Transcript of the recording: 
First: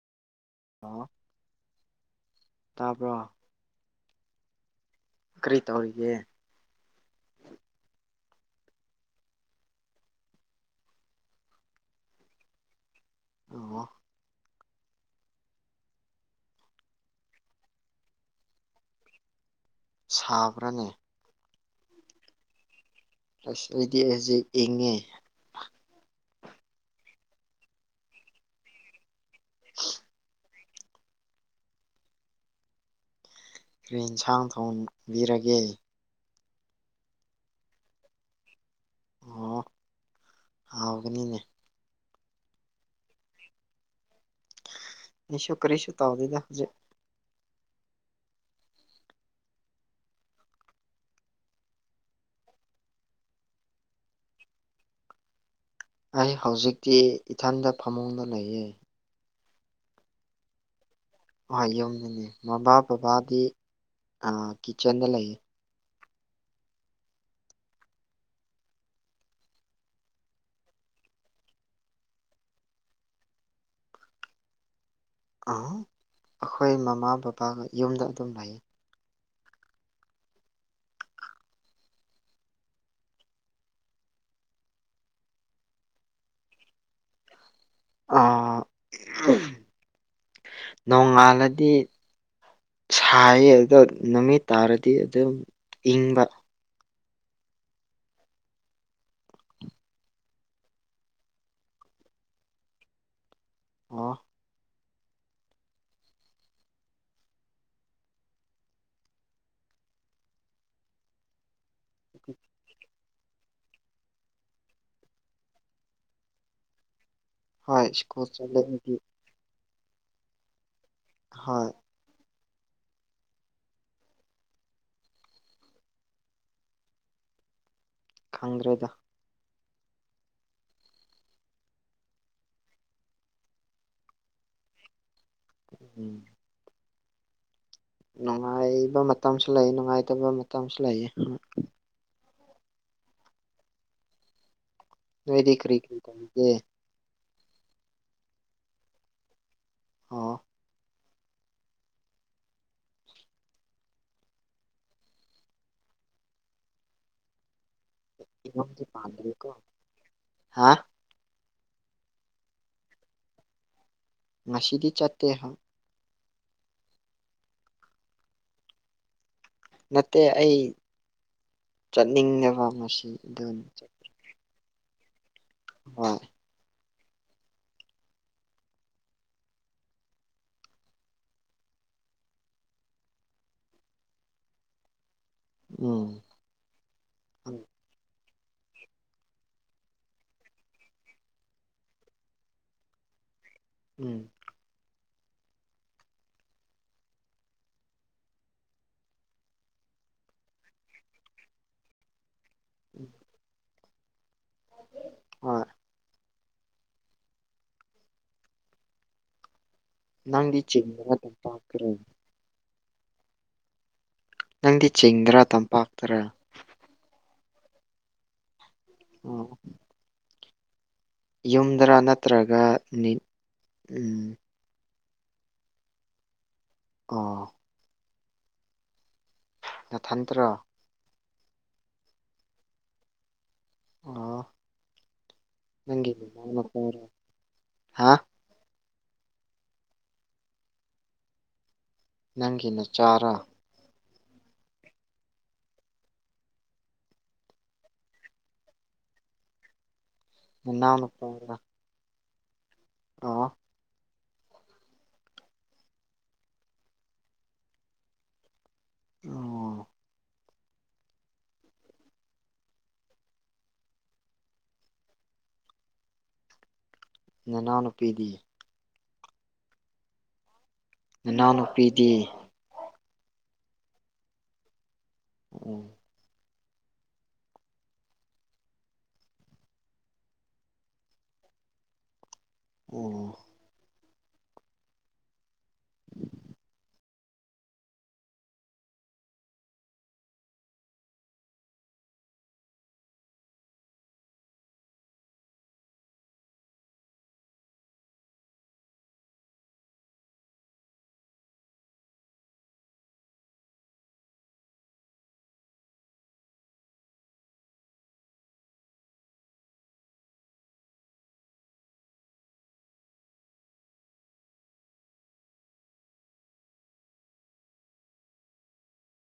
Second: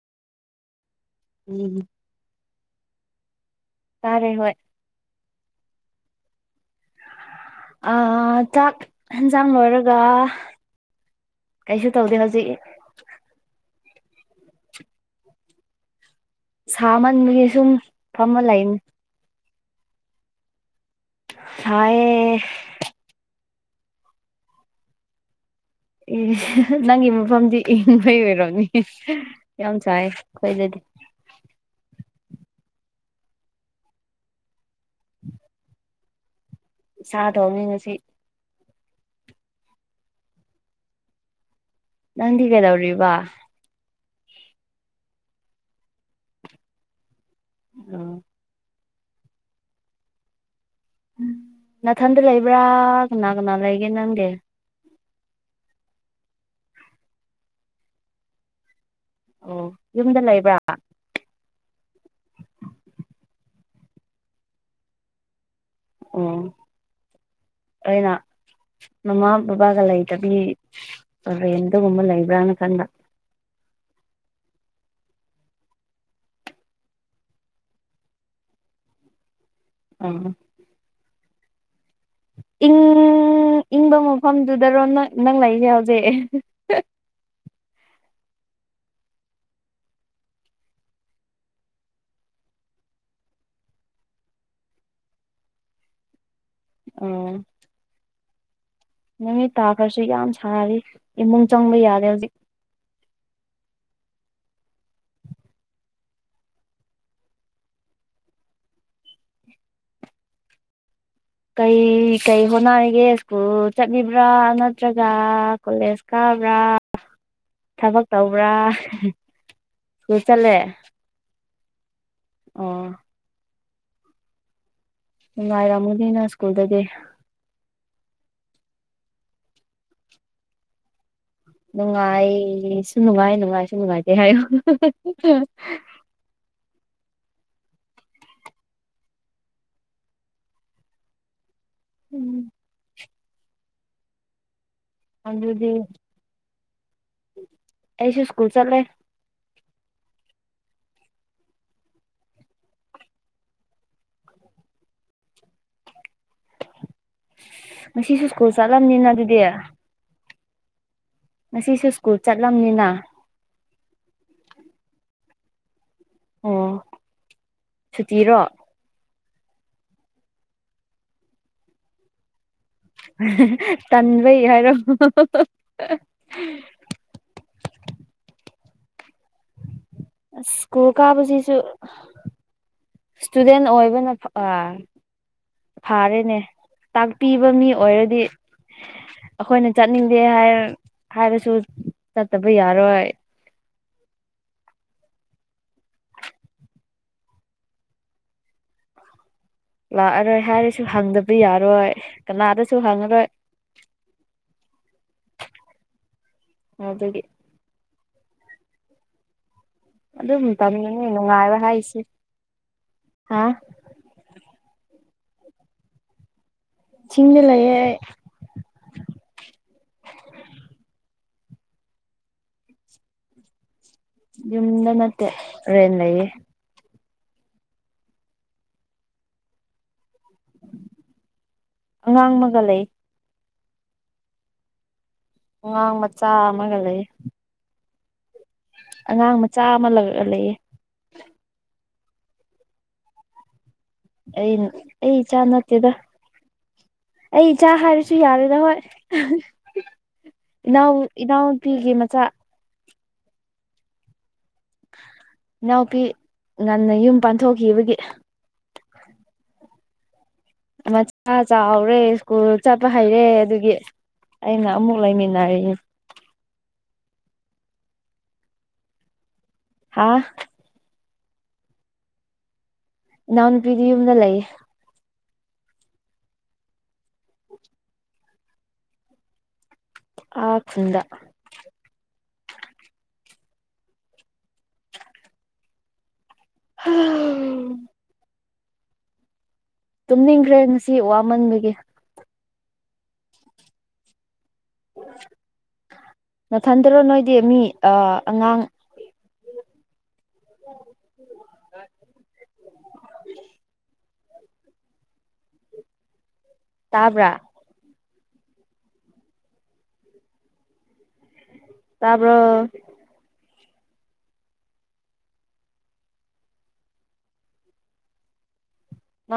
ꯑꯥ ꯎꯝ ꯇꯥꯕ꯭ꯔ ꯇꯥꯔꯦ ꯍꯣꯏ ꯀꯔꯤ ꯇꯧꯔꯤꯒꯦ ꯑ ꯆꯥꯛ ꯍꯦꯟꯖꯥꯡ ꯂꯣꯏꯔꯒ ꯀꯩꯁꯨ ꯇꯧꯗꯦ ꯍꯧꯖꯤꯛ ꯑꯣ ꯁꯥꯃꯟꯕꯒꯤ ꯁꯨꯝ ꯐꯝꯃ ꯂꯩꯅꯤ ꯁꯥꯕ꯭ꯔꯅꯦ ꯁꯥꯌꯦ ꯑꯁ ꯑꯩꯗꯤ ꯍꯧꯖꯤꯛ ꯏꯪꯉꯦ ꯏꯁ ꯅꯪꯒꯤ ꯃꯐꯝꯗꯤ ꯏꯟꯕꯩ ꯑꯣꯏꯔꯝꯅꯤ ꯌꯥꯝ ꯁꯥꯏꯌꯦ ꯑꯩꯈꯣꯏꯗꯗꯤ ꯀ꯭ꯔꯤ ꯏꯟꯁꯥꯡ ꯊꯣꯡꯕꯤꯔꯒꯦ ꯁꯥ ꯊꯣꯡꯉꯦ ꯉꯁꯤ ꯑꯣ ꯍꯥꯎꯒꯅꯤꯅꯦ ꯅꯪꯗꯤ ꯀꯩꯗꯧꯔꯤꯕ ꯑꯩꯁꯨ ꯀꯔꯤꯁꯨ ꯇꯥꯎꯗꯦꯗ ꯍꯧꯖꯤꯛ ꯑꯣ ꯅꯊꯟꯗ ꯂꯩꯕ꯭ꯔꯥ ꯀꯅꯥ ꯀꯅꯥ ꯂꯩꯒꯦ ꯅꯪꯗꯤ ꯑꯩ ꯍꯧꯖꯤꯛꯇꯤ ꯏꯊꯟꯗ ꯐꯃꯨꯡꯗ ꯂꯩꯌꯦ ꯑꯣ ꯌꯨꯝꯗ ꯂꯩꯕ꯭ꯔꯥ ꯍꯣꯏ ꯌꯨꯝꯗꯅꯤ ꯃꯃꯥ ꯕꯕꯥꯗꯤ ꯑ ꯀꯤꯆꯟꯗ ꯂꯩꯌꯦ ꯎꯝ ꯑꯩꯅ ꯃꯃꯥ ꯕꯕꯥꯒ ꯂꯩꯇꯕꯤ ꯔꯦꯟꯗꯒꯨꯝꯕ ꯂꯩꯕ꯭ꯔꯥꯅ ꯈꯟꯕ ꯑ ꯑꯩꯈꯣꯏ ꯃꯃꯥ ꯕꯕꯥꯒ ꯌꯨꯝꯗ ꯑꯗꯨꯝ ꯂꯩꯌꯦ [unintelligible] ꯏꯪ ꯏꯪꯕ ꯃꯐꯝꯗꯨꯗꯔꯣ ꯅꯣꯏ ꯅꯪ ꯂꯩꯔꯤꯁꯦ ꯍꯧꯖꯤꯛ ꯑ ꯅꯣꯡꯉꯥꯜꯂꯗꯤ ꯁꯥꯏꯌꯦ ꯑꯗ ꯅꯨꯃꯤꯠ ꯇꯥꯔꯗꯤ ꯑꯗꯨꯝ ꯏꯪꯕ ꯎꯝ ꯅꯨꯃꯤꯠ ꯇꯥꯈ꯭ꯔꯁꯨ ꯌꯥꯝ ꯁꯥꯔꯤ ꯏꯃꯨꯡ ꯆꯪꯕ ꯌꯥꯗꯦ ꯍꯧꯖꯤꯛ ꯑꯣ ꯀꯩ ꯀꯩ ꯍꯣꯠꯅꯔꯤꯒꯦ ꯁ꯭ꯀꯨꯜ ꯆꯠꯂꯤꯕ꯭ꯔꯥ ꯅꯠꯇ꯭ꯔꯒ ꯀꯣꯂꯦꯖ ꯀꯥꯕ꯭ꯔꯥ ꯍꯣꯏ ꯊꯕꯛ ꯁ꯭ꯀꯨꯜ ꯇꯧꯕ꯭ꯔꯥ ꯆꯠꯂꯦ ꯑꯩꯗꯤ ꯁ꯭ꯀꯨꯜ ꯆꯠꯂꯦ ꯍꯣꯏ ꯑꯣ ꯅꯨꯡꯉꯥꯢꯔꯝꯒꯅꯤꯅ ꯁ꯭ꯀꯨꯜꯗꯗꯤ ꯈꯪꯗ꯭ꯔꯦꯗ ꯅꯨꯡꯉꯥꯢꯁꯨ ꯅꯨꯡꯉꯥꯢ ꯅꯨꯡꯉꯥꯢꯁꯨ ꯅꯨꯡꯉꯥꯢꯇꯦ ꯍꯥꯢꯌꯣ ꯎꯝ ꯅꯨꯡꯉꯥꯢꯕ ꯃꯇꯝꯁꯨ ꯂꯩ ꯅꯨꯡꯉꯥꯢꯇꯕ ꯃꯇꯝꯁꯨ ꯂꯩꯌꯦ ꯎꯝ ꯅꯣꯢꯗꯤ ꯑꯗꯨꯗꯤ ꯀꯔꯤ ꯀ꯭ꯔꯤ [unintelligible] ꯑꯩꯁꯨ ꯁ꯭ꯀꯨꯜ ꯆꯠꯂꯦ ꯑꯣ ꯉꯁꯤꯁꯨꯨ ꯁ꯭ꯀꯨꯜ ꯆꯠꯂꯝꯅꯤꯅ ꯑꯗꯨꯗꯤ ꯍꯥꯥ ꯉꯁꯤꯁꯨ ꯁ꯭ꯀꯨꯜ ꯆꯠꯂꯝꯅꯤꯅ ꯉꯁꯤꯗꯤ ꯆꯠꯇꯦ ꯑꯣ ꯁꯨꯇꯤꯔꯣ ꯅꯠꯇꯦ ꯑꯩ ꯆꯠꯅꯤꯡꯗꯕ ꯉꯁꯤ ꯑꯗꯨꯅꯤ ꯇꯟꯕꯩ ꯍꯥꯢꯔꯣ ꯍꯣꯢ ꯑꯁ ꯁ꯭ꯀꯨꯜ ꯀꯥꯕꯁꯤꯁꯨ ꯏꯁꯇꯨꯗꯦꯟ ꯑꯣꯢꯕꯅ ꯐꯑ ꯎꯝ ꯐꯥꯔꯦꯅꯦ ꯇꯥꯛꯄꯤꯕ ꯃꯤ ꯑꯣꯢꯔꯗꯤ ꯑꯩꯈꯣꯢꯅ ꯆꯠꯅꯤꯡꯗꯦ ꯍꯥꯢꯔ ꯍꯥꯢꯔꯁꯨ ꯆꯠꯇꯕ ꯌꯥꯔꯣꯢ ꯎꯝ ꯂꯥꯛꯑꯔꯣꯢ ꯍꯥꯢꯔꯁꯨ ꯍꯪꯗꯕ ꯌꯥꯔꯣꯢ ꯀꯅꯥꯗꯁꯨ ꯍꯪꯉꯔꯣꯢ ꯍꯣꯢ ꯑ ꯑꯗꯨꯒꯤ ꯑꯗꯨꯝ ꯅꯪꯗꯤ ꯃꯇꯝꯗꯅꯤ ꯆꯤꯡꯗꯔ ꯅꯨꯡꯉꯥꯢꯕ ꯇꯝꯄꯥꯛꯇꯔ ꯍꯥꯢꯁꯦ ꯍꯥ ꯅꯪꯗꯤ ꯆꯤꯡꯗꯔꯥ ꯇꯝꯄꯥꯛꯇꯔ ꯆꯤꯡꯗ ꯂꯩꯌꯦ ꯑꯩ ꯑ ꯌꯨꯝꯗꯔꯥ ꯅꯠꯇ꯭ꯔꯒ ꯅꯤꯠ ꯎꯝ ꯌꯨꯝꯗ ꯅꯠꯇꯦ ꯔꯦꯟ ꯂꯩꯌꯦ ꯑꯥ ꯅꯊꯟꯇ꯭ꯔꯣ ꯑꯉꯥꯡ ꯑꯃꯒ ꯂꯩ ꯑꯣ ꯑꯉꯥꯡ ꯅꯪꯒꯤ ꯃꯆꯥ ꯑꯃꯒ ꯂꯩ [unintelligible] ꯍꯥ ꯑꯉꯥꯡ ꯃꯆꯥ ꯑꯃꯒ ꯂꯩꯌꯦ ꯅꯪꯒꯤ ꯅꯆꯥꯔꯥ ꯑꯩꯅ ꯑꯩ ꯏꯆꯥ ꯅꯠꯇꯦꯗ ꯑꯩ ꯏꯆꯥ ꯍꯥꯢꯔꯁꯨ ꯌꯥꯔꯦꯗ ꯍꯣꯢ ꯏꯅꯥꯎ ꯅꯅꯥꯎ ꯏꯅꯥꯎ ꯅꯨꯄꯤꯒꯤ ꯃꯆꯥ ꯑꯣ ꯑꯣ ꯏꯅꯥꯎꯄꯤ ꯉꯟꯅ ꯌꯨꯝ ꯄꯥꯟꯊꯣꯛꯈꯤꯕꯒꯤ ꯑꯣ ꯃꯁꯥ ꯆꯥꯎꯔꯦ ꯁ꯭ꯀꯨꯜ ꯆꯠꯄ ꯍꯩꯔꯦ ꯑꯗꯨꯒꯤ ꯑꯩꯅ ꯑꯃꯨꯛ ꯂꯩꯃꯤꯟꯅꯔꯤ꯫ ꯅꯅꯥꯎꯅꯨꯄꯤꯗꯤ꯫ ꯍꯥꯥ꯫ ꯅꯥꯎꯅꯨꯄꯤꯗꯤ꯫ ꯏꯅꯥꯎ ꯅꯨꯄꯤꯗꯤ ꯌꯨꯝꯗ ꯂꯩꯌꯦ꯫ [unintelligible] ꯑꯥ ꯈꯨꯟꯗ꯫ ꯑꯣ꯫ [inaudible] [unintelligible] ꯇꯨꯝꯅꯤꯡꯈ꯭ꯔꯦ ꯉꯁꯤ ꯋꯥꯃꯟꯕꯒꯤ꯫ ꯅꯊꯟꯇꯔꯣ ꯅꯣꯏꯗꯤ ꯃꯤ ꯑ ꯑꯉꯥꯡ [inaudible] ꯇꯥꯕ꯭ꯔꯥ꯫ ꯇꯥꯕ꯭ꯔꯣ꯫